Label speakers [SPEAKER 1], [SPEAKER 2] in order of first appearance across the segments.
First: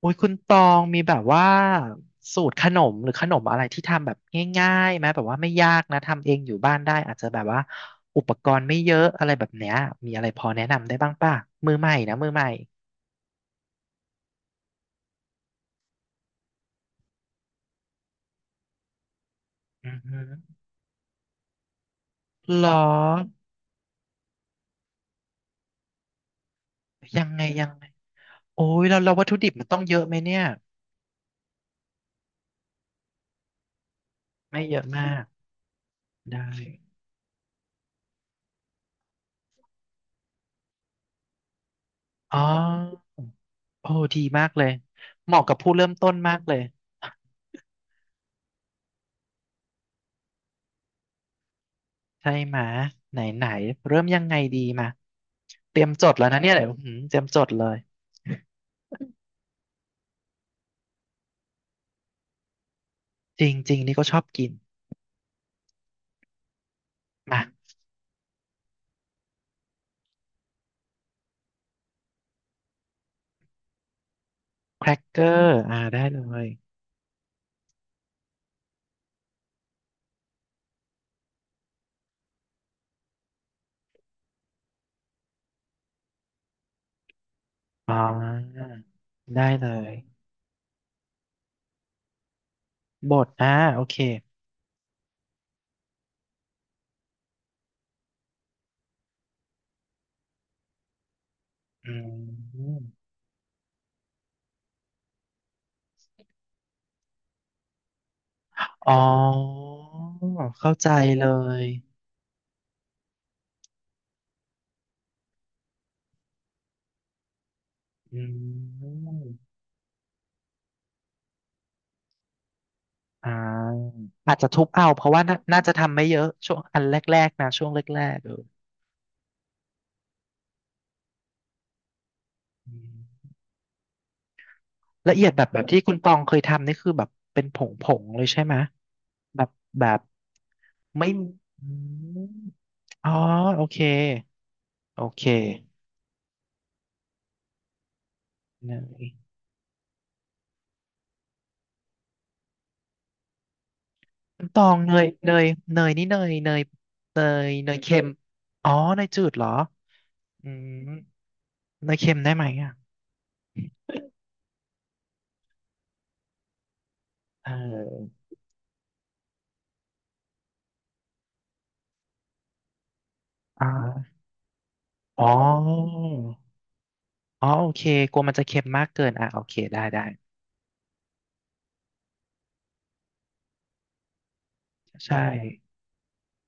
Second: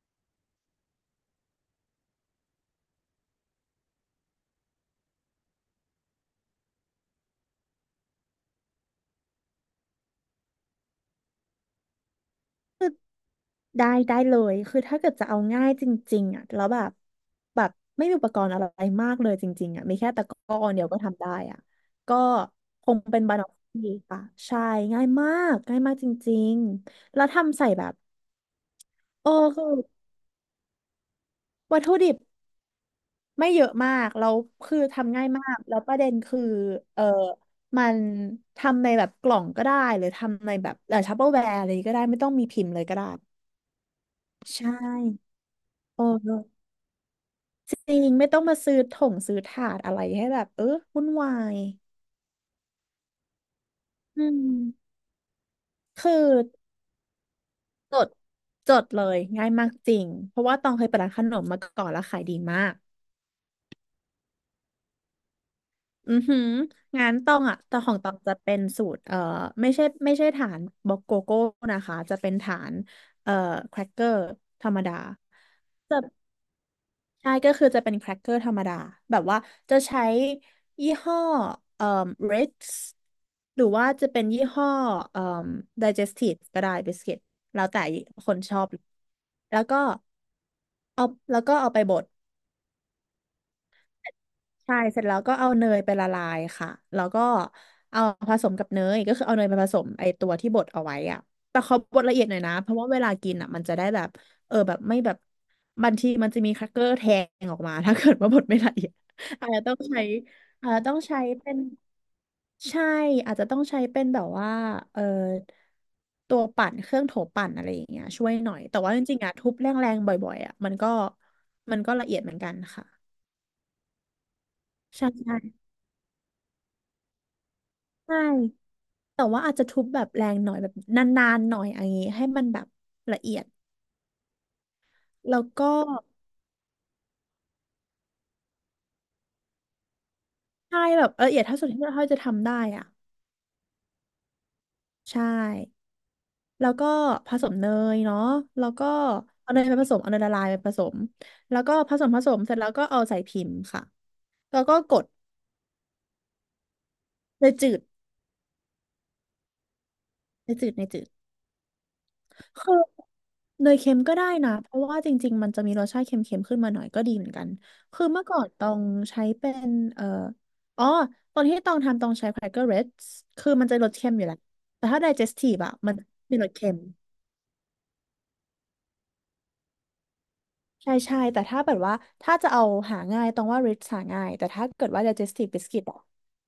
[SPEAKER 1] โอุ้ยคุณตองมีแบบว่าสูตรขนมหรือขนมอะไรที่ทำแบบง่ายๆไหมแบบว่าไม่ยากนะทำเองอยู่บ้านได้อาจจะแบบว่าอุปกรณ์ไม่เยอะอะไรแบบเนี้ยมีอะไรพอแนะนำได้บ้างป่ะมือใหม่นะมือใหม่
[SPEAKER 2] ได้ได้เลยคือถ้าเกิดจะเอาง่ายจริงๆอ่ะแล้วแบบไม่มีอุปกรณ์อะไรมากเลยจริงๆอ่ะ
[SPEAKER 1] อื
[SPEAKER 2] มี
[SPEAKER 1] อ
[SPEAKER 2] แค่
[SPEAKER 1] หือ
[SPEAKER 2] ตะกร้อเดียวก็ทำได้อ่ะก็
[SPEAKER 1] หรอ
[SPEAKER 2] คงเป็นบานอฟฟี่ค่ะใช่ง่ายมากง่ายมากจริงๆแล้
[SPEAKER 1] ยั
[SPEAKER 2] ว
[SPEAKER 1] งไง
[SPEAKER 2] ทำ
[SPEAKER 1] ยั
[SPEAKER 2] ใส่
[SPEAKER 1] งไง
[SPEAKER 2] แบบ
[SPEAKER 1] โอ้ยเราเราวัต
[SPEAKER 2] โอ้
[SPEAKER 1] ถุดิบ
[SPEAKER 2] คื
[SPEAKER 1] มั
[SPEAKER 2] อ
[SPEAKER 1] นต้องเยอะไหมเนี่ย
[SPEAKER 2] วัตถุดิบไม่เยอะมากแล้ว
[SPEAKER 1] ไม่เย
[SPEAKER 2] คือ
[SPEAKER 1] อะมา
[SPEAKER 2] ทำ
[SPEAKER 1] ก
[SPEAKER 2] ง่ายมากแล้วประเด็นคือ
[SPEAKER 1] ได้
[SPEAKER 2] เออมันทำในแบบกล่องก็ได้หรือทำในแบบทัปเปอร์แวร์อะไรก็ได้ไม่ต้อง
[SPEAKER 1] อ๋อ
[SPEAKER 2] มีพิมพ์เลยก็ได้
[SPEAKER 1] โอ้ดีมาก
[SPEAKER 2] ใช
[SPEAKER 1] เลย
[SPEAKER 2] ่
[SPEAKER 1] เหมาะกับผู้เริ่ม
[SPEAKER 2] โอ
[SPEAKER 1] ต้นมากเล
[SPEAKER 2] ้
[SPEAKER 1] ย
[SPEAKER 2] จริงไม่ต้องมาซื้อถงซื้อถาดอะไรให้แบบวุ่นวาย
[SPEAKER 1] ใช่ไหมะไหนไหนเริ่มยั
[SPEAKER 2] อื
[SPEAKER 1] งไง
[SPEAKER 2] ม
[SPEAKER 1] ดีมาเตรียมจ
[SPEAKER 2] คือ
[SPEAKER 1] ดแล้วนะเนี่ยเดี๋ยวอื้อหือเตรียมจดเลย
[SPEAKER 2] จดจดเลยง่ายมากจริงเพราะว่าตองเคยเปิดร้านขนมมาก่อนแล้วขายดีมาก
[SPEAKER 1] จริงๆนี่ก็ชอบกิน
[SPEAKER 2] อือหืองานตองอ่ะ
[SPEAKER 1] อ่ะ
[SPEAKER 2] แต่ของตองจะเป็นสูตรไม่ใช่ไม่ใช่ฐานบล็อกโกโก้นะคะจะเป็นฐานเอ่อแครกเกอร์ธรรม
[SPEAKER 1] แคร
[SPEAKER 2] ดา
[SPEAKER 1] กเกอร์อ่าได้เลย
[SPEAKER 2] ใช่ก็คือจะเป็นแครกเกอร์ธรรมดาแบบว่าจะใช้ยี่ห้อเอ่อ Ritz หรือว่าจะเป็นยี่ห้อเอ่อ Digestive ก็ได้บิสกิตแล้วแต่
[SPEAKER 1] อ๋อ
[SPEAKER 2] คนชอบ
[SPEAKER 1] ได้
[SPEAKER 2] แล้ว
[SPEAKER 1] เล
[SPEAKER 2] ก็
[SPEAKER 1] ย
[SPEAKER 2] เอาแล้วก็เอาไปบด
[SPEAKER 1] บดอ่าโอเค
[SPEAKER 2] ใช่เสร็จแล้วก็เอาเนยไปละลายค่ะแล้วก็เอาผสมกับเนยก็คือเอาเนยไปผสมไอตัวที่บดเอาไว้อะแต่เขา
[SPEAKER 1] อื
[SPEAKER 2] บดละเอียดหน่อยนะเพ
[SPEAKER 1] ม
[SPEAKER 2] ราะว่าเวลากินอ่ะมันจะได้แบบแบบไม่แบบบางทีมันจะมีครักเกอร์แทงออกมา ถ้าเกิดว่าบดไม่ละเอีย
[SPEAKER 1] อ๋
[SPEAKER 2] ดอาจจะ
[SPEAKER 1] อ
[SPEAKER 2] ต้องใช้อาจ
[SPEAKER 1] เข้า
[SPEAKER 2] จะ
[SPEAKER 1] ใจ
[SPEAKER 2] ต้องใช้
[SPEAKER 1] เล
[SPEAKER 2] เป็น
[SPEAKER 1] ย
[SPEAKER 2] ใช่อาจจะต้องใช้เป็นแบบว่าเออตัวปั่นเครื่องโถปั่นอะไรอย่างเงี้ย
[SPEAKER 1] อื
[SPEAKER 2] ช่วยหน่อยแต่ว่าจ
[SPEAKER 1] ม
[SPEAKER 2] ริงๆอ่ะทุบแรงๆบ่อยๆอ่ะมันก็ละเอียดเหมือนกันค่ะ
[SPEAKER 1] อ่าอาจจะทุบเอาเพ
[SPEAKER 2] ใช่
[SPEAKER 1] ราะว่า
[SPEAKER 2] ใช่
[SPEAKER 1] น่าน่าจะทำไม่เยอะช่วงอันแรกๆนะช่วงแรก
[SPEAKER 2] ใช่
[SPEAKER 1] ๆเออ
[SPEAKER 2] แต่ว่าอาจจะทุบแบบแรงหน่อยแบบนานๆหน่อยอย่างงี้ให้มันแบบ
[SPEAKER 1] อื
[SPEAKER 2] ละ
[SPEAKER 1] ม
[SPEAKER 2] เอียด
[SPEAKER 1] ละเอียด
[SPEAKER 2] แล้
[SPEAKER 1] แบ
[SPEAKER 2] ว
[SPEAKER 1] บแบบ
[SPEAKER 2] ก็
[SPEAKER 1] ที่คุณตองเคยทำนี่คือแบบเป็นผงๆเลยใช่ไหมแบบแบบ
[SPEAKER 2] ใช่แบ
[SPEAKER 1] ไม่
[SPEAKER 2] บละเอียดเท่า
[SPEAKER 1] อื
[SPEAKER 2] สุดที่เราจะ
[SPEAKER 1] ม
[SPEAKER 2] ทำได้อ่ะ
[SPEAKER 1] อ๋อโอเค โอเค
[SPEAKER 2] ใช่แล้วก็ผสมเนยเนาะแล้
[SPEAKER 1] เน
[SPEAKER 2] วก็
[SPEAKER 1] ย
[SPEAKER 2] เอาเนยไปผสมเอาเนยละลายไปผสมแล้วก็ผสมเสร็จแล้วก็เอาใส่พิมพ์ค่ะ
[SPEAKER 1] น้ำต
[SPEAKER 2] แล้ว
[SPEAKER 1] อ
[SPEAKER 2] ก็
[SPEAKER 1] ง
[SPEAKER 2] ก
[SPEAKER 1] เน
[SPEAKER 2] ด
[SPEAKER 1] ยเนยเนยนี่เนยเนยเน
[SPEAKER 2] ใน
[SPEAKER 1] ยเน
[SPEAKER 2] จื
[SPEAKER 1] ย
[SPEAKER 2] ด
[SPEAKER 1] เค็มอ๋อเนยจืดเหรออื
[SPEAKER 2] ในจืดใน
[SPEAKER 1] ม
[SPEAKER 2] จืด
[SPEAKER 1] เนยเค็มได้ไหมอ่ะ
[SPEAKER 2] คือเนยเค็มก็ได้นะเพราะว่าจริงๆมันจะมีรสชาติเค็มๆขึ้นมาหน่อยก็ดีเหมือนกั
[SPEAKER 1] เ
[SPEAKER 2] นคือ
[SPEAKER 1] ออ
[SPEAKER 2] เมื่อก่อนต้องใช้เป็นอ๋อตอนที่ต้องทำต้องใช้ Cracker Reds คือ
[SPEAKER 1] อ่
[SPEAKER 2] มันจะรสเค็ม
[SPEAKER 1] า
[SPEAKER 2] อยู่แล้วแต่ถ้า
[SPEAKER 1] อ๋อ
[SPEAKER 2] digestive อะมันมีรสเค็ม
[SPEAKER 1] อ๋อโอเคกลัวมันจะเค็มมากเกินอ่ะโอเคได้ได้
[SPEAKER 2] ใช่ใช่แต่ถ้าแบบว่าถ้าจะเอาหาง่ายต้องว่า Ritz หาง่ายแต่ถ้าเกิดว่า
[SPEAKER 1] ใช่
[SPEAKER 2] digestive biscuit อะ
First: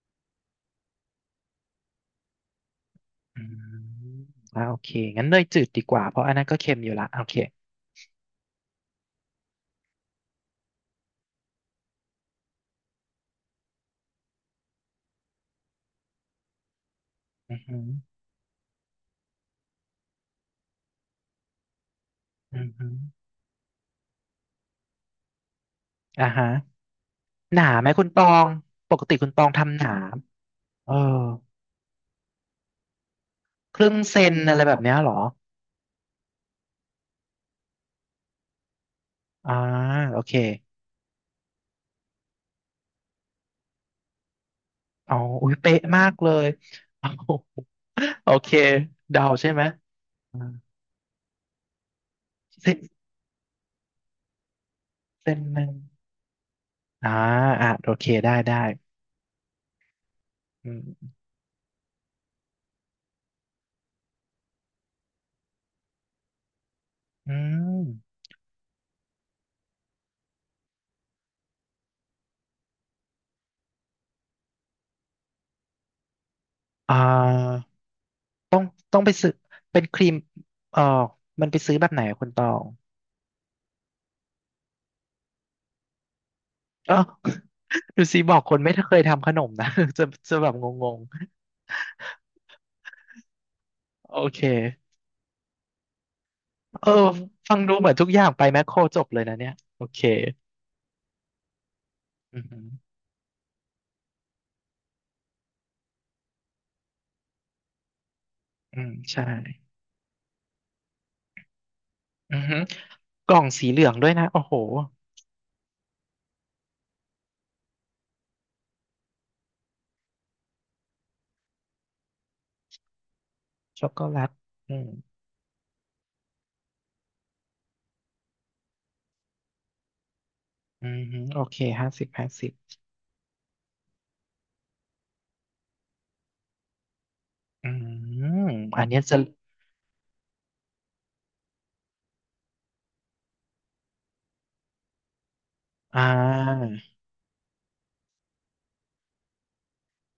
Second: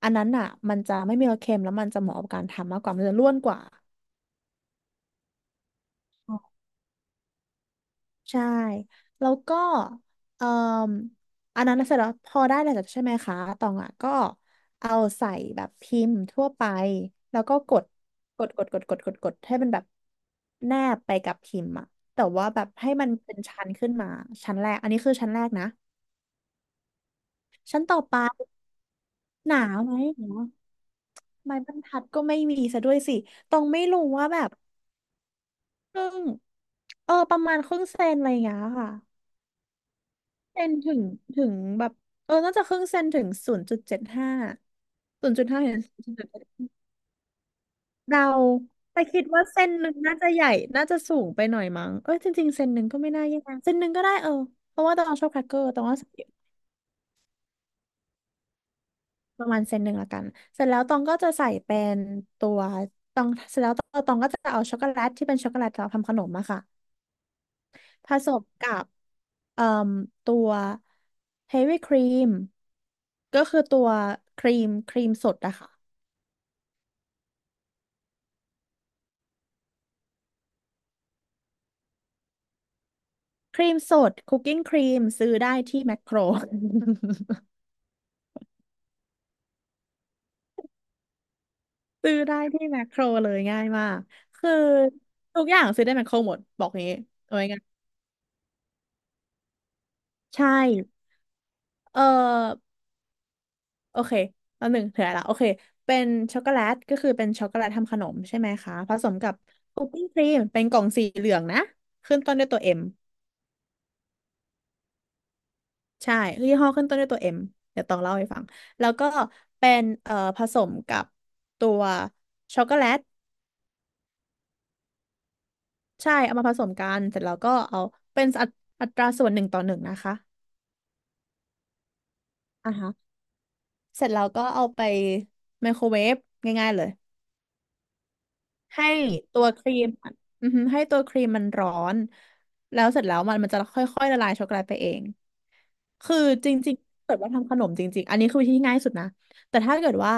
[SPEAKER 2] อันนั้นอะมันจะไม่มีรสเค็มแล้วมันจะเหมาะกับการทำมากกว่ามันจะร่วน
[SPEAKER 1] อื
[SPEAKER 2] กว่า
[SPEAKER 1] มอ่าโอเคงั้นเนยจืดดีกว่าเพราะอันนั้นก็เค็มอยู่ละโอเค
[SPEAKER 2] ใช่แล้วก็เอ่ออันนั้นเสร็จแล้วพอได้แล้วใช่ไหมคะตองอ่ะก็เอาใส่แบบพิมพ์ทั่วไปแล้ว
[SPEAKER 1] อื
[SPEAKER 2] ก็
[SPEAKER 1] อ
[SPEAKER 2] ก
[SPEAKER 1] หื
[SPEAKER 2] ด
[SPEAKER 1] อ
[SPEAKER 2] กดกดกดกดกดกดให้มันแบบแนบไปกับพิมพ์อ่ะแต่ว่าแบ
[SPEAKER 1] อือ
[SPEAKER 2] บ
[SPEAKER 1] หื
[SPEAKER 2] ให้
[SPEAKER 1] อ
[SPEAKER 2] มันเป็นชั้นขึ้นมาชั้นแรกอันนี้คือชั้นแรกนะ
[SPEAKER 1] อ่าฮะหนา
[SPEAKER 2] ชั้น
[SPEAKER 1] ไหม
[SPEAKER 2] ต่อ
[SPEAKER 1] คุณ
[SPEAKER 2] ไป
[SPEAKER 1] ตองปกติคุณตอง
[SPEAKER 2] หนา
[SPEAKER 1] ทำหนา
[SPEAKER 2] ไหมหนา
[SPEAKER 1] เออ
[SPEAKER 2] ไม้บรรทัดก็ไม่มีซะด้วยสิตอง
[SPEAKER 1] ค
[SPEAKER 2] ไม่
[SPEAKER 1] รึ่ง
[SPEAKER 2] รู้
[SPEAKER 1] เซ
[SPEAKER 2] ว่า
[SPEAKER 1] น
[SPEAKER 2] แบบ
[SPEAKER 1] อะไรแบบเนี้ยเหรอ
[SPEAKER 2] ครึ่งประมาณครึ่งเซนอะไรอย่างเงี้ยค่ะ
[SPEAKER 1] อ่าโอเค
[SPEAKER 2] เซนถึงถึงแบบน่าจะครึ่งเซนถึง0.75
[SPEAKER 1] เอา
[SPEAKER 2] ศูนย์จุด
[SPEAKER 1] อุ้ย
[SPEAKER 2] ห้าเห็
[SPEAKER 1] เป๊ะ
[SPEAKER 2] น
[SPEAKER 1] มากเลย เอา
[SPEAKER 2] เรา
[SPEAKER 1] โอเค
[SPEAKER 2] แต่คิ
[SPEAKER 1] เดา
[SPEAKER 2] ดว่า
[SPEAKER 1] ใช่ไหม
[SPEAKER 2] เส้นหนึ่งน่าจะ
[SPEAKER 1] อ่า
[SPEAKER 2] ใหญ่น่าจะสูงไปหน่อยมั้งเอ้ยจริงๆเส้น
[SPEAKER 1] เส้
[SPEAKER 2] ห
[SPEAKER 1] น
[SPEAKER 2] นึ่งก็ไม่น่าแย่เส้นหนึ่งก็ได้เออเพราะว่าตองชอบ
[SPEAKER 1] เส้
[SPEAKER 2] แค
[SPEAKER 1] น
[SPEAKER 2] รกเก
[SPEAKER 1] ห
[SPEAKER 2] อ
[SPEAKER 1] นึ่
[SPEAKER 2] ร์
[SPEAKER 1] ง
[SPEAKER 2] ตองก็ใส่
[SPEAKER 1] อ่าอ่ะโอเคได้ได้
[SPEAKER 2] ประมาณเส้นหนึ่งละกันเสร็จ
[SPEAKER 1] อื
[SPEAKER 2] แล้วตอง
[SPEAKER 1] ม
[SPEAKER 2] ก็จะใส่เป็นตัวตองเสร็จแล้วตองก็จะเอาช็อกโกแลตที่เป็นช็อกโกแลตเราทำขนมอะค่ะ
[SPEAKER 1] อืม
[SPEAKER 2] ผสมกับเอ่มตัวเฮฟวี่ครีมก็คือตัวครีมครีมสดอะค่ะ
[SPEAKER 1] อ่าต้องต้องไปซื้อเป็นครีมเออมันไปซื้อแบบไหนอะคุณตอง
[SPEAKER 2] ครีมสดคุกกิ้งครีมซื้อได้ที่แมคโคร
[SPEAKER 1] เออ ดูสิบอกคนไม่เคยทำขนมนะ จะจะแบบงง
[SPEAKER 2] ซื้อได้ที่แมคโครเลยง่ายมาก
[SPEAKER 1] ๆโอเค
[SPEAKER 2] คือทุกอย่างซื้อได้แมคโครหมดบอก
[SPEAKER 1] เออ
[SPEAKER 2] งี้เอาไว้
[SPEAKER 1] ฟั
[SPEAKER 2] ง่า
[SPEAKER 1] ง
[SPEAKER 2] ย
[SPEAKER 1] ดูเหมือนทุกอย่างไปแมคโครจบเลยนะเนี่ยโอเค
[SPEAKER 2] ใช่เออ
[SPEAKER 1] อืมอหือ
[SPEAKER 2] โอเคตอนหนึ่งเถื่อละโอเคเป็นช็อกโกแลตก็คือเป็นช็อกโกแลตทำขนมใช่ไหมคะ
[SPEAKER 1] อืม
[SPEAKER 2] ผสม
[SPEAKER 1] ใช่
[SPEAKER 2] กับคุกกิ้งครีมเป็นกล่องสีเหลืองนะขึ้นต้
[SPEAKER 1] อื
[SPEAKER 2] น
[SPEAKER 1] อ
[SPEAKER 2] ด้วย
[SPEAKER 1] ฮึ
[SPEAKER 2] ตัวเอ็ม
[SPEAKER 1] กล่องสีเหลืองด้วยนะโอ้โห
[SPEAKER 2] ใช่ยี่ห้อขึ้นต้นด้วยตัวเอ็มเดี๋ยวต้องเล่าให้ฟังแล้วก็เป็นผสมกับตัวช็อกโกแลต
[SPEAKER 1] ช็อกโกแลตอืม
[SPEAKER 2] ใช่เอามาผสมกันเสร็จแล้วก็เอาเป็นอัตราส่วนหนึ่งต่อหนึ่งนะคะ
[SPEAKER 1] อือฮึโอเค50 50
[SPEAKER 2] อ่าฮะเสร็จแล้วก็เอาไปไมโครเวฟง่ายๆเลย
[SPEAKER 1] อืมอั
[SPEAKER 2] ให้
[SPEAKER 1] นเนี้ยจะ
[SPEAKER 2] ตัวครีมอือฮึให้ตัวครีมมันร้อนแล้วเสร็จแล้วมันจะค่อยๆละลายช็อกโกแลตไปเอง
[SPEAKER 1] อ่า
[SPEAKER 2] คือจริงๆเกิดว่าทำขนมจริงๆอันนี้คือวิธีที่ง่ายสุดนะแต่ถ้าเกิดว่า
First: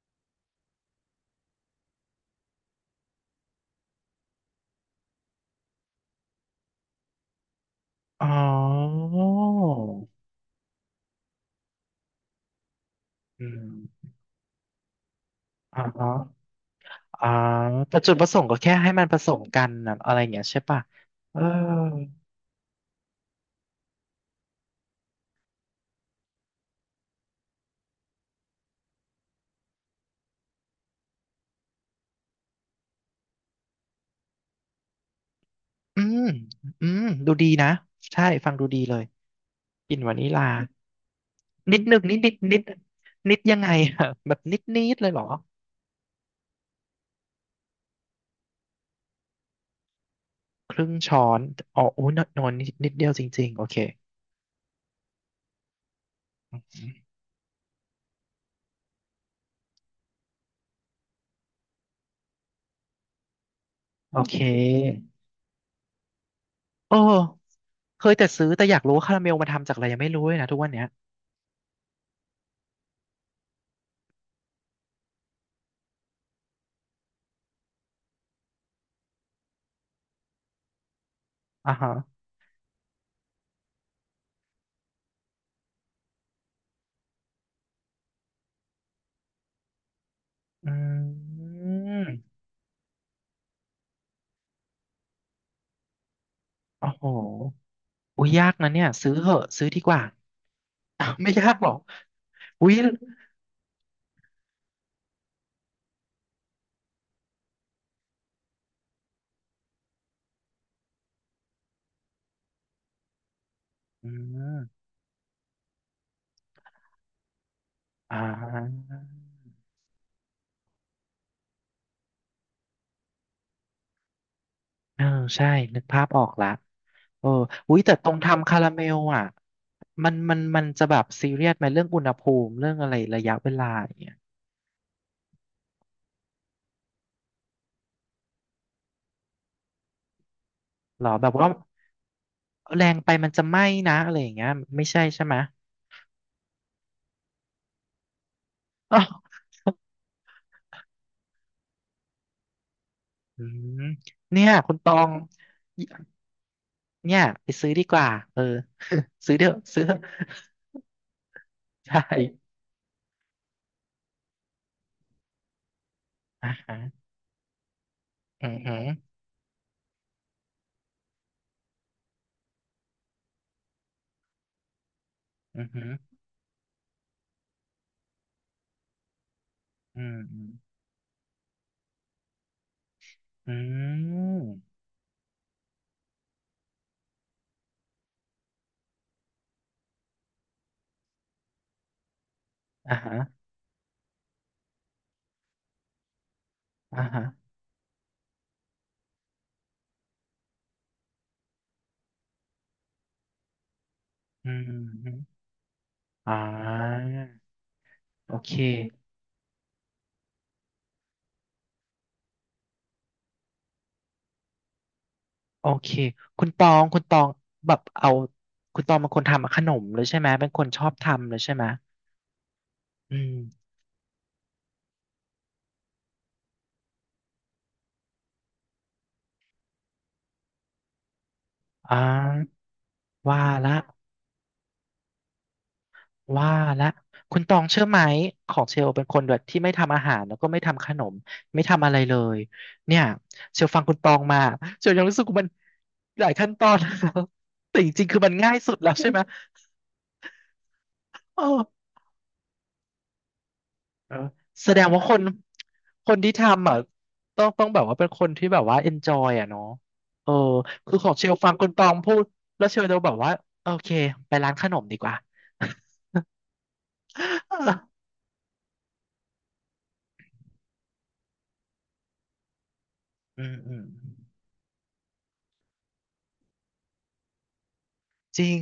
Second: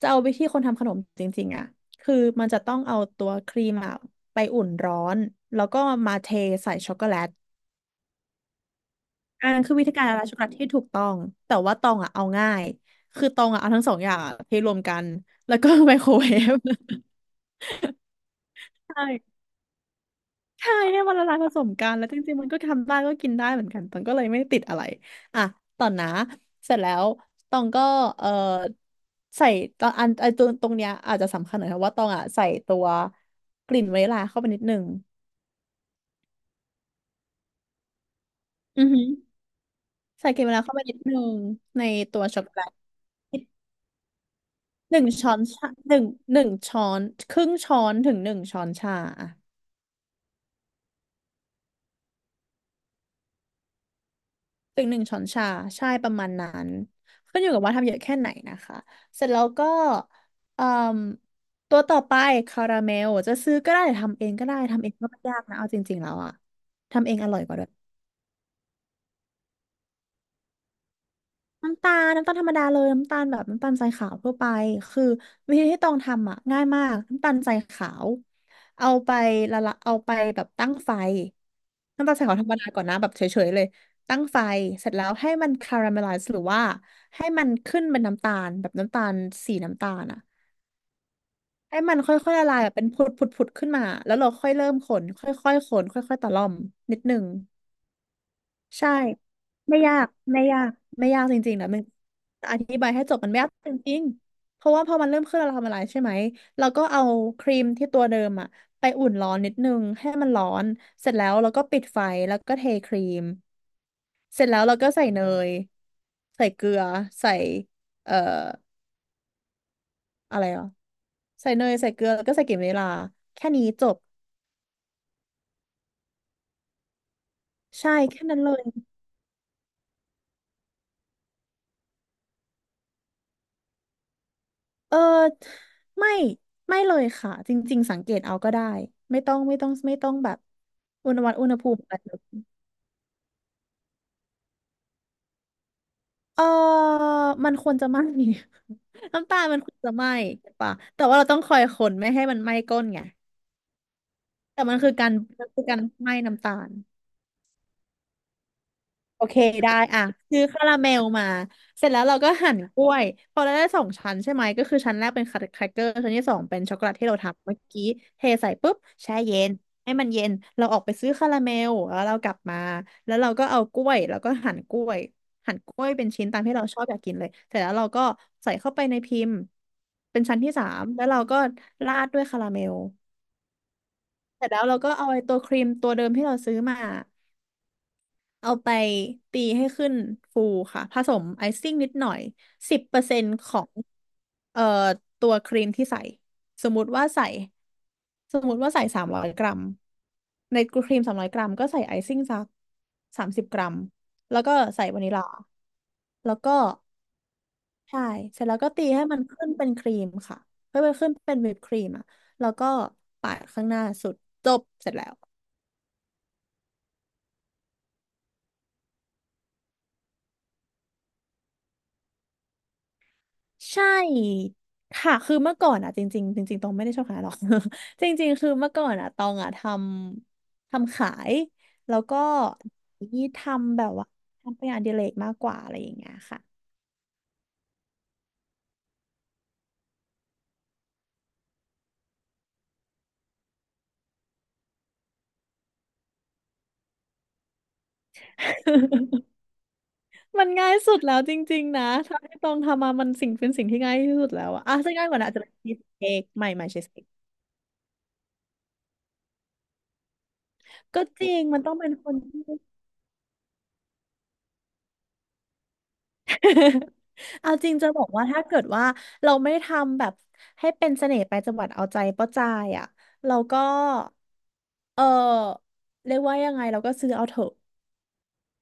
[SPEAKER 2] จะเอาวิธีคนทำขนมจริงๆอ่ะคือมันจะต้องเอาตัวครีมอะไปอุ่นร้อนแล้วก็มาเทใส่ช็อกโกแลต
[SPEAKER 1] อ๋อ
[SPEAKER 2] อันนั้นคือวิธีการละลายช็อกโกแลตที่ถูกต้องแต่ว่าตองอ่ะเอาง่ายคือต
[SPEAKER 1] อื
[SPEAKER 2] องอ่ะเอาทั้งสอง
[SPEAKER 1] ม
[SPEAKER 2] อย่างอะเทรวมกันแล้วก็
[SPEAKER 1] อ
[SPEAKER 2] ไม
[SPEAKER 1] ๋
[SPEAKER 2] โค
[SPEAKER 1] อ
[SPEAKER 2] รเวฟ
[SPEAKER 1] อ๋อแต่จุดประสงค์ก็แค่ให้มันผส
[SPEAKER 2] ใช่
[SPEAKER 1] มกันนะอะไรอย่างเงี้ยใช่
[SPEAKER 2] ใช่
[SPEAKER 1] ป่ะ
[SPEAKER 2] ให้มันละลา
[SPEAKER 1] เอ
[SPEAKER 2] ย
[SPEAKER 1] อ
[SPEAKER 2] ผสมกันแล้วจริงๆมันก็ทำได้ก็กินได้เหมือนกันตองก็เลยไม่ได้ติดอะไรอ่ะต่อนะเสร็จแล้วตองก็เออใส่ตอนอันไอตัวตรงเนี้ยอาจจะสำคัญหน่อยเพราะว่าตองอ่ะใส่ตัวกลิ่นวานิลลาเข้าไปนิดนึง
[SPEAKER 1] อืมอืมดูดีนะใช่ฟังดูดี
[SPEAKER 2] อือ
[SPEAKER 1] เล
[SPEAKER 2] หื
[SPEAKER 1] ย
[SPEAKER 2] อ
[SPEAKER 1] กลิ่นวานิ
[SPEAKER 2] ใส่ก
[SPEAKER 1] ลา
[SPEAKER 2] ลิ่นวานิลลาเข้าไปนิดนึง
[SPEAKER 1] นิด
[SPEAKER 2] ใน
[SPEAKER 1] นึงนิด
[SPEAKER 2] ตัว
[SPEAKER 1] นิด
[SPEAKER 2] ช็อกโก
[SPEAKER 1] นิ
[SPEAKER 2] แล
[SPEAKER 1] ด
[SPEAKER 2] ต
[SPEAKER 1] นิดยังไงอะแบบนิดนิ
[SPEAKER 2] ห
[SPEAKER 1] ด
[SPEAKER 2] นึ่
[SPEAKER 1] เล
[SPEAKER 2] ง
[SPEAKER 1] ยเหรอ
[SPEAKER 2] ช้อนชาหนึ่งหนึ่งช้อนครึ่งช้อนถึงหนึ่งช้อนชาอะ
[SPEAKER 1] ครึ่งช้อนอ๋อโอ้ยนนอนนิดนิดเดียวจริงๆโอเค
[SPEAKER 2] ถึงหนึ่งช้อนชาใช่ประมาณนั้นขึ้นอยู่กับว่าทำเยอะแค่ไหนนะคะเสร็จแล้วก็เอ่มตัวต่อไปคาราเมลจะซื้อก็ได้หรือ
[SPEAKER 1] โอ
[SPEAKER 2] ทำเอง
[SPEAKER 1] เค
[SPEAKER 2] ก็ได้ทำเองก็ไม่ยากนะเอาจริงๆแล้วอะ
[SPEAKER 1] โอ
[SPEAKER 2] ทำเองอร่อยก
[SPEAKER 1] ้
[SPEAKER 2] ว่าด้วย
[SPEAKER 1] เคยแต่ซื้อแต่อยากรู้ว่าคาราเมลมาทำจากอะไรยังไม่รู้เลยนะทุกวันเนี้ย
[SPEAKER 2] น้ำตาลน้ำตาลธรรมดาเลยน้ำตาลแบบน้ำตาลทรายขาวทั่วไปคือวิธีที่ต้องทำอ่ะง่ายมากน้ำตาลทรายขาวเอาไปละละเอาไปแบบตั้งไฟ
[SPEAKER 1] อ่าฮะ
[SPEAKER 2] น้ำตาลทรายขาวธรรมดาก่อนนะแบบเฉยๆเลยตั้งไฟเสร็จแล้วให้มันคาราเมลไลซ์หรือว่าให้มันขึ้นเป็นน้ำตาลแบบน้ำตาลสีน้ำตาลอ่ะ
[SPEAKER 1] อื
[SPEAKER 2] ให้มันค่อย
[SPEAKER 1] ม
[SPEAKER 2] ๆละลายแบบเป็นผุดๆๆขึ้นมาแล้วเราค่อยเริ่มคนค่อยๆคนค่อยๆตะล่อม
[SPEAKER 1] โอ้
[SPEAKER 2] นิด
[SPEAKER 1] โห
[SPEAKER 2] นึง
[SPEAKER 1] อุ้ยยากนะเนี่ย
[SPEAKER 2] ใช่
[SPEAKER 1] ซื้อเหอะซื้อ
[SPEAKER 2] ไม่
[SPEAKER 1] ดีก
[SPEAKER 2] ยา
[SPEAKER 1] ว่า
[SPEAKER 2] กไม่ยาก
[SPEAKER 1] อ้า
[SPEAKER 2] ไม่ยาก
[SPEAKER 1] ไม่
[SPEAKER 2] จ
[SPEAKER 1] ยา
[SPEAKER 2] ริง
[SPEAKER 1] ก
[SPEAKER 2] ๆ
[SPEAKER 1] หร
[SPEAKER 2] นะ
[SPEAKER 1] อก
[SPEAKER 2] มันอ
[SPEAKER 1] อุ้ย
[SPEAKER 2] ธิบายให้จบมันไม่ยากจริงๆเพราะว่าพอมันเริ่มขึ้นเราทำอะไรใช่ไหมเราก็เอาครีมที่ตัวเดิมอะไปอุ่นร้อนนิดนึงให้มันร้อนเสร็จแล้วเราก็ปิดไฟแล้วก็เทครีม
[SPEAKER 1] อื
[SPEAKER 2] เสร็จแล้วเรา
[SPEAKER 1] ม
[SPEAKER 2] ก็ใส่เนยใส่เกลือใส่เอ่
[SPEAKER 1] อ่
[SPEAKER 2] อ
[SPEAKER 1] า
[SPEAKER 2] อะไรอ่ะใส่เนยใส่เกลือแล้วก็ใส่กลิ่นวานิลลาแค่นี้จบ
[SPEAKER 1] เออใช่นึกภาพออกละเอออุ้ย
[SPEAKER 2] ใช่
[SPEAKER 1] แต่ตรง
[SPEAKER 2] แค่นั้น
[SPEAKER 1] ทำ
[SPEAKER 2] เล
[SPEAKER 1] คา
[SPEAKER 2] ย
[SPEAKER 1] ราเมลอ่ะมันมันมันจะแบบซีเรียสไหมเรื่องอุณหภูมิเรื่องอะไรระยะเวลาอย่างเงี้ย
[SPEAKER 2] เออไม่ไม่เลยค่ะจริงๆสังเกตเอาก็ได้ไม่ต้องไม่ต้องไม่ต้องแบบ
[SPEAKER 1] หรอแบบ
[SPEAKER 2] อุ
[SPEAKER 1] ว่า
[SPEAKER 2] ณหภูมิอะไรแบบ
[SPEAKER 1] แรงไปมันจะไหม้นะอะไรอย่างเงี้ยไม่ใช่ใช่ไหม
[SPEAKER 2] เออมันควรจะไหม้
[SPEAKER 1] อ้าว
[SPEAKER 2] น้ำตาลมันควรจะไหม้ใช่ปะแต่ว่าเราต้องคอยคนไม่ให้มันไหม้ก้นไง
[SPEAKER 1] อืมเนี่ย
[SPEAKER 2] แต่
[SPEAKER 1] คุ
[SPEAKER 2] มั
[SPEAKER 1] ณ
[SPEAKER 2] น
[SPEAKER 1] ต
[SPEAKER 2] คือ
[SPEAKER 1] อ
[SPEAKER 2] กา
[SPEAKER 1] ง
[SPEAKER 2] รมันคือการไหม้น้ำตาล
[SPEAKER 1] เนี่ยไปซื้อดีกว่าเออ
[SPEAKER 2] โอ
[SPEAKER 1] ซื้
[SPEAKER 2] เค
[SPEAKER 1] อเด้อะ
[SPEAKER 2] ได้
[SPEAKER 1] ซื้อเถอะ
[SPEAKER 2] อ่ะซื้อคาราเมลมาเสร็จแล้
[SPEAKER 1] ใช่
[SPEAKER 2] วเราก็หั่นกล้วยพอเราได้สองชั้นใช่ไหมก็คือชั้นแรกเป็นแครกเกอร์ชั้นที่สอง
[SPEAKER 1] อ่า
[SPEAKER 2] เป็น
[SPEAKER 1] ฮะ
[SPEAKER 2] ช็อกโกแลตที่เราทำเมื่อกี้เท
[SPEAKER 1] อื
[SPEAKER 2] ใส่
[SPEAKER 1] อ
[SPEAKER 2] ปุ๊
[SPEAKER 1] หื
[SPEAKER 2] บ
[SPEAKER 1] อ
[SPEAKER 2] แช่เย็นให้มันเย็นเราออกไปซื้อคาราเมลแล้วเรากลับมาแล้วเราก็เอากล้วยแล้วก็หั่นกล้วยหั่น
[SPEAKER 1] อือ
[SPEAKER 2] กล้
[SPEAKER 1] หื
[SPEAKER 2] ว
[SPEAKER 1] อ
[SPEAKER 2] ยเป็นชิ้นตามที่เราชอบอยากกินเลยเสร็จแล้วเราก็ใส่เข้าไปในพิมพ์
[SPEAKER 1] อืม
[SPEAKER 2] เป็นชั้นที่สามแล้วเราก็ราดด้วยคาราเมล
[SPEAKER 1] อื
[SPEAKER 2] เส
[SPEAKER 1] ม
[SPEAKER 2] ร็จแล้วเราก็เอาไอ้ตัวครีมตัวเดิมที่เราซื้อมา เอาไปตีให้ขึ้นฟูค่ะผสมไอซิ่งนิดหน่อยสิบ
[SPEAKER 1] อ่า
[SPEAKER 2] เปอร์
[SPEAKER 1] ฮะ
[SPEAKER 2] เซ็นต์ของเอ่อตัวครีมที่ใส่สมมติ
[SPEAKER 1] อ่า
[SPEAKER 2] ว่า
[SPEAKER 1] ฮะ
[SPEAKER 2] ใส่สมมติว่าใส่สามร้อยกรัมในครีมสามร้อยกรัมก็ใส่ไอซิ่งสัก30 กรัมแล้ว
[SPEAKER 1] อื
[SPEAKER 2] ก็
[SPEAKER 1] มอื
[SPEAKER 2] ใส่วานิล
[SPEAKER 1] ม
[SPEAKER 2] ลา
[SPEAKER 1] อ่
[SPEAKER 2] แล้วก็
[SPEAKER 1] า
[SPEAKER 2] ใช่
[SPEAKER 1] โอ
[SPEAKER 2] เสร็จ
[SPEAKER 1] เค
[SPEAKER 2] แล้วก็ตีให้มันขึ้นเป็นครีมค่ะเพื่อไปขึ้นเป็นวิปครีมอ่ะแล้วก็ปาดข้างหน้าสุดจบเสร็จแล้ว
[SPEAKER 1] โอเคคุณตองคุณตองแบบเอาคุณตองเป็นคนทำขนมเลยใช่ไหมเป็นคนชอบทำเลยใช่ไหมอืม
[SPEAKER 2] ใช่ค่ะคือเมื่อก่อนอ่ะจริงๆจริงๆตองไม่ได้ชอบขายหรอก จริงๆคือเมื่อก่อนอ่ะตองอ่ะทำขาย
[SPEAKER 1] อ่
[SPEAKER 2] แล้วก็
[SPEAKER 1] า
[SPEAKER 2] นี่
[SPEAKER 1] ว่า
[SPEAKER 2] ท
[SPEAKER 1] ละ
[SPEAKER 2] ำแบบว่าทำเป็นงานอดิเรกมากกว่าอะไรอย่างเงี้ยค่ะ
[SPEAKER 1] ว่าละคุณตองเชื่อไหมของเชลเป็นคนแบบที่ไม่ทำอาหารแล้วก็ไม่ทำขนมไม่ทำอะไรเลยเนี่ยเชลฟังคุณตองมาเชลยังรู้สึกว่ามันหลายขั้นตอน แล้วแต่จริงๆคือมันง่ายสุดแล้วใช่ไหม
[SPEAKER 2] มันง่ายสุดแล้วจ
[SPEAKER 1] เออ
[SPEAKER 2] ริงๆนะถ้าให้ตองทำมามันสิ่งเป็นสิ่งที่ง่ายที่
[SPEAKER 1] เออ
[SPEAKER 2] สุดแล้วอะ
[SPEAKER 1] แส
[SPEAKER 2] อ่ะ
[SPEAKER 1] ดง
[SPEAKER 2] จะ
[SPEAKER 1] ว่า
[SPEAKER 2] ง่าย
[SPEAKER 1] ค
[SPEAKER 2] กว่า
[SPEAKER 1] น
[SPEAKER 2] นะอาจจะเป็นชีส
[SPEAKER 1] ค
[SPEAKER 2] เค้
[SPEAKER 1] น
[SPEAKER 2] ก
[SPEAKER 1] ที่
[SPEAKER 2] ใหม่ใหม่
[SPEAKER 1] ทำอ่ะ
[SPEAKER 2] ชีสเค้ก
[SPEAKER 1] ต้องต้องแบบว่าเป็นคนที่แบบว่า enjoy อ่ะเนาะเออคือ
[SPEAKER 2] ก็
[SPEAKER 1] ของ
[SPEAKER 2] จ
[SPEAKER 1] เช
[SPEAKER 2] ริ
[SPEAKER 1] ล
[SPEAKER 2] ง
[SPEAKER 1] ฟัง
[SPEAKER 2] มัน
[SPEAKER 1] คุณ
[SPEAKER 2] ต้อง
[SPEAKER 1] ตอ
[SPEAKER 2] เป็น
[SPEAKER 1] ง
[SPEAKER 2] ค
[SPEAKER 1] พู
[SPEAKER 2] น
[SPEAKER 1] ด
[SPEAKER 2] ที่
[SPEAKER 1] แล้วเชลจะแบบว่าโอเคไปร้านขนมดีกว่า
[SPEAKER 2] เอาจริง จะบอกว่าถ้าเกิดว่าเราไม่ทำแบบให้เป็นเสน่ห์ไปจังหวัดเอาใจป้าจายอ่ะเรา
[SPEAKER 1] อืม
[SPEAKER 2] ก็
[SPEAKER 1] อืม
[SPEAKER 2] เออเรียกว่ายังไงเราก็ซื้อเอาเถอะ
[SPEAKER 1] จริง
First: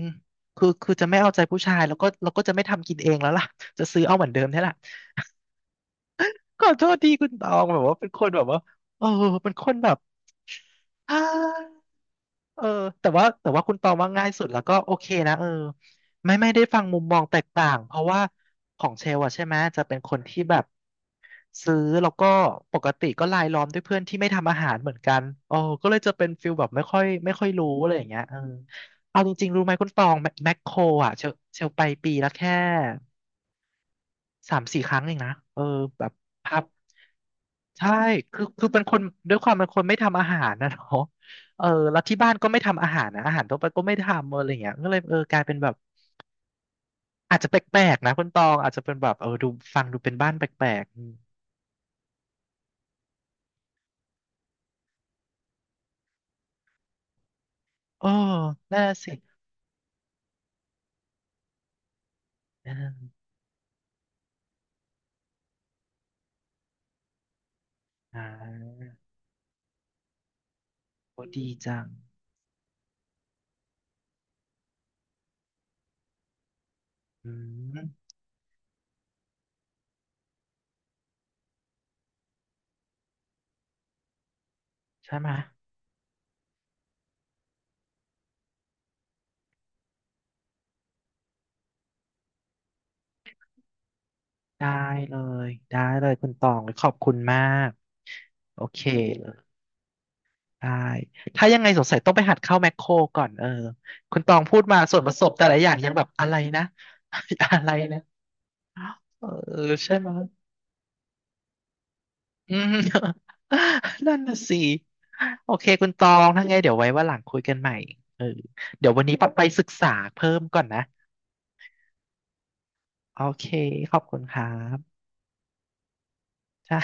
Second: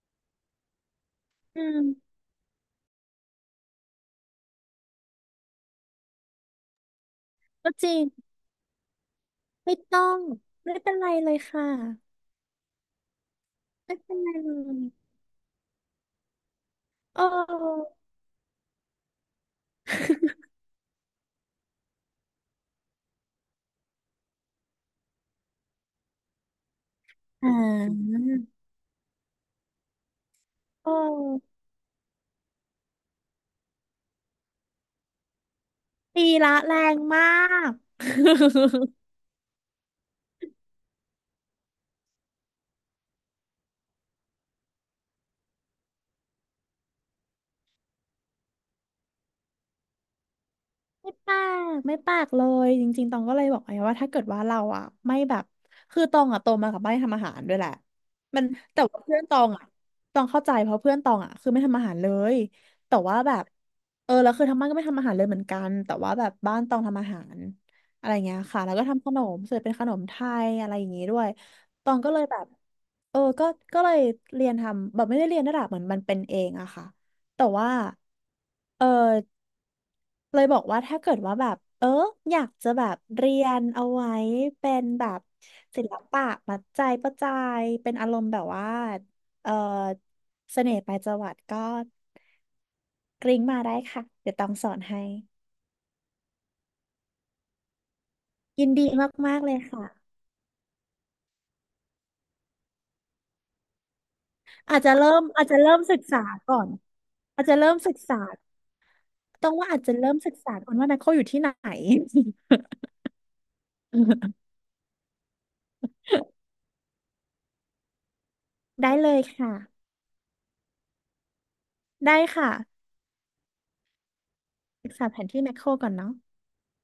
[SPEAKER 1] คือคือจะไม่เอาใจผู้
[SPEAKER 2] อื
[SPEAKER 1] ชายแล้ว
[SPEAKER 2] ม
[SPEAKER 1] ก็เราก็จะไม่ทำกินเองแล้วล่ะ จะซื้อเอาเหมือนเดิมนี่แหละขอโทษทีคุณตอง
[SPEAKER 2] ก็
[SPEAKER 1] แบบ
[SPEAKER 2] จริ
[SPEAKER 1] ว่า
[SPEAKER 2] ง
[SPEAKER 1] เป็นคนแบบว่า เออเป็นคน
[SPEAKER 2] ไม่
[SPEAKER 1] แบบ
[SPEAKER 2] ต้องไม่เป็นไรเลยค่ะ
[SPEAKER 1] เออแต่ว่าแต่ว่าคุณตอง
[SPEAKER 2] ไม่
[SPEAKER 1] ว่า
[SPEAKER 2] เป็น
[SPEAKER 1] ง่า
[SPEAKER 2] ไร
[SPEAKER 1] ยสุด
[SPEAKER 2] เล
[SPEAKER 1] แล้วก็
[SPEAKER 2] ย
[SPEAKER 1] โอเคนะเออไม่ไม่ได้ฟังมุมมอ
[SPEAKER 2] เอ
[SPEAKER 1] งแตกต่าง
[SPEAKER 2] อ
[SPEAKER 1] เพราะว่าของเชลอะใช่ไหมจะเป็นคนที่ แบบซื้อแล้วก็ปกติก็รายล้อมด้วยเพื่อนที่ไม่ทำอาหารเหมือนกันโอ้ก็เลยจะเป็นฟิลแบบไม่ค่อยไม่ค่อ
[SPEAKER 2] อ่
[SPEAKER 1] ยรู้อะไรอย่าง
[SPEAKER 2] า
[SPEAKER 1] เงี้ยเออเอาจริงๆรู้ไหมคุณตองแมแมคโคร
[SPEAKER 2] เอ
[SPEAKER 1] อะเชล
[SPEAKER 2] อ
[SPEAKER 1] เชลไปปีละแค่สามสี่ครั้งเองนะเออแบบ
[SPEAKER 2] ตีละ
[SPEAKER 1] พับ
[SPEAKER 2] แรงมาก
[SPEAKER 1] ใช่คือคือเป็นคน ด้วยความเป็นคนไม่ทำอาหารนะเนาะเออแล้วที่บ้านก็ไม่ทำอาหารนะอาหารทั่วไปก็ไม่ทำอะไรอย่างเงี้ยก็เลยเออกลายเป็นแบบ อาจจะแปลกๆนะ คุณตอง อาจจะเป็นแบบ เออดูฟังดูเป็นบ้านแปลกๆอืม
[SPEAKER 2] ไม่ปากไม่ปากเลยจริงๆตองก็เลยบอกไอ้ว่าถ้าเกิดว่าเราอ่ะไม่แบบคือตองอ่ะโตมากับไม่ทำอาหารด้วยแหละ
[SPEAKER 1] เออ
[SPEAKER 2] มันแต่
[SPEAKER 1] น่า
[SPEAKER 2] ว่า
[SPEAKER 1] สิ
[SPEAKER 2] เพื่อนตองอ่ะตองเข้าใจเพราะเพื่อนตองอ่ะคือไม่ทำอาหารเลย
[SPEAKER 1] เอ
[SPEAKER 2] แต่
[SPEAKER 1] อ
[SPEAKER 2] ว่าแบบเออแล้วคือทั้งบ้านก็ไม่ทำอาหารเลยเหมือนกันแต่ว่าแบบบ้านตองทำอาหารอะไร
[SPEAKER 1] อ่
[SPEAKER 2] เงี้ยค่ะแล้ว
[SPEAKER 1] า
[SPEAKER 2] ก็ทำขนมเสร็จเป็นขนมไทยอะไรอย่างงี้ด้
[SPEAKER 1] โอ้
[SPEAKER 2] วย
[SPEAKER 1] ดีจัง
[SPEAKER 2] ตองก็เลยแบบเออก็ก็เลยเรียนทำแบบไม่ได้เรียนระดับเหมือนมันเป็นเองอะค่ะ
[SPEAKER 1] อื
[SPEAKER 2] แต่ว่า
[SPEAKER 1] ม
[SPEAKER 2] เออ เลยบอกว่าถ้าเกิดว่าแบบเอออยากจะแบบเรียนเอาไว้เป็นแบ
[SPEAKER 1] ใช่
[SPEAKER 2] บ
[SPEAKER 1] ไหมย
[SPEAKER 2] ศิลปะมัดใจประจายเป็นอารมณ์แบบว่าเออเสน่ห์ปลายจวักก็กริ้งมาได้ค่ะเดี๋ยวต้องส
[SPEAKER 1] ได้
[SPEAKER 2] อนให้
[SPEAKER 1] เลยได้เลยคุณตอง ขอบคุณมากโอ
[SPEAKER 2] ยิน
[SPEAKER 1] เค
[SPEAKER 2] ดีมากๆเลยค่ะ
[SPEAKER 1] ได้ ถ้ายังไงสงสัยต้องไปหัดเข้าแมคโครก่อน เออ คุณตองพูดมาส่วนผสม
[SPEAKER 2] อา
[SPEAKER 1] แต่
[SPEAKER 2] จ
[SPEAKER 1] ละ
[SPEAKER 2] จะ
[SPEAKER 1] อ
[SPEAKER 2] เริ่
[SPEAKER 1] ย่าง
[SPEAKER 2] ม
[SPEAKER 1] ยัง
[SPEAKER 2] ศึ
[SPEAKER 1] แบ
[SPEAKER 2] ก
[SPEAKER 1] บ
[SPEAKER 2] ษา
[SPEAKER 1] อะไร
[SPEAKER 2] ก่อ
[SPEAKER 1] นะ
[SPEAKER 2] นอาจ จะ
[SPEAKER 1] อะ
[SPEAKER 2] เริ่
[SPEAKER 1] ไร
[SPEAKER 2] มศึก
[SPEAKER 1] นะ
[SPEAKER 2] ษา
[SPEAKER 1] เออ
[SPEAKER 2] ต้องว่าอาจ
[SPEAKER 1] ใช่
[SPEAKER 2] จะ
[SPEAKER 1] ไหม
[SPEAKER 2] เริ่มศึกษาก่อนว่าไมโครอยู่ที่ไหน
[SPEAKER 1] อืม นั่นน่ะสิ โอเคคุณตองถ้าไงเดี๋ยวไว้ว่าหลังคุยกันใหม่เออ เดี๋ยว
[SPEAKER 2] ได้
[SPEAKER 1] วัน
[SPEAKER 2] เล
[SPEAKER 1] นี้
[SPEAKER 2] ย
[SPEAKER 1] ปัดไป
[SPEAKER 2] ค่ะ
[SPEAKER 1] ศึกษาเพิ่มก่อนนะ
[SPEAKER 2] ได้ค่ะ
[SPEAKER 1] โอเคขอบคุณครั
[SPEAKER 2] ศึก
[SPEAKER 1] บ
[SPEAKER 2] ษาแผนที่แมคโครก่อนเนาะ
[SPEAKER 1] ใช่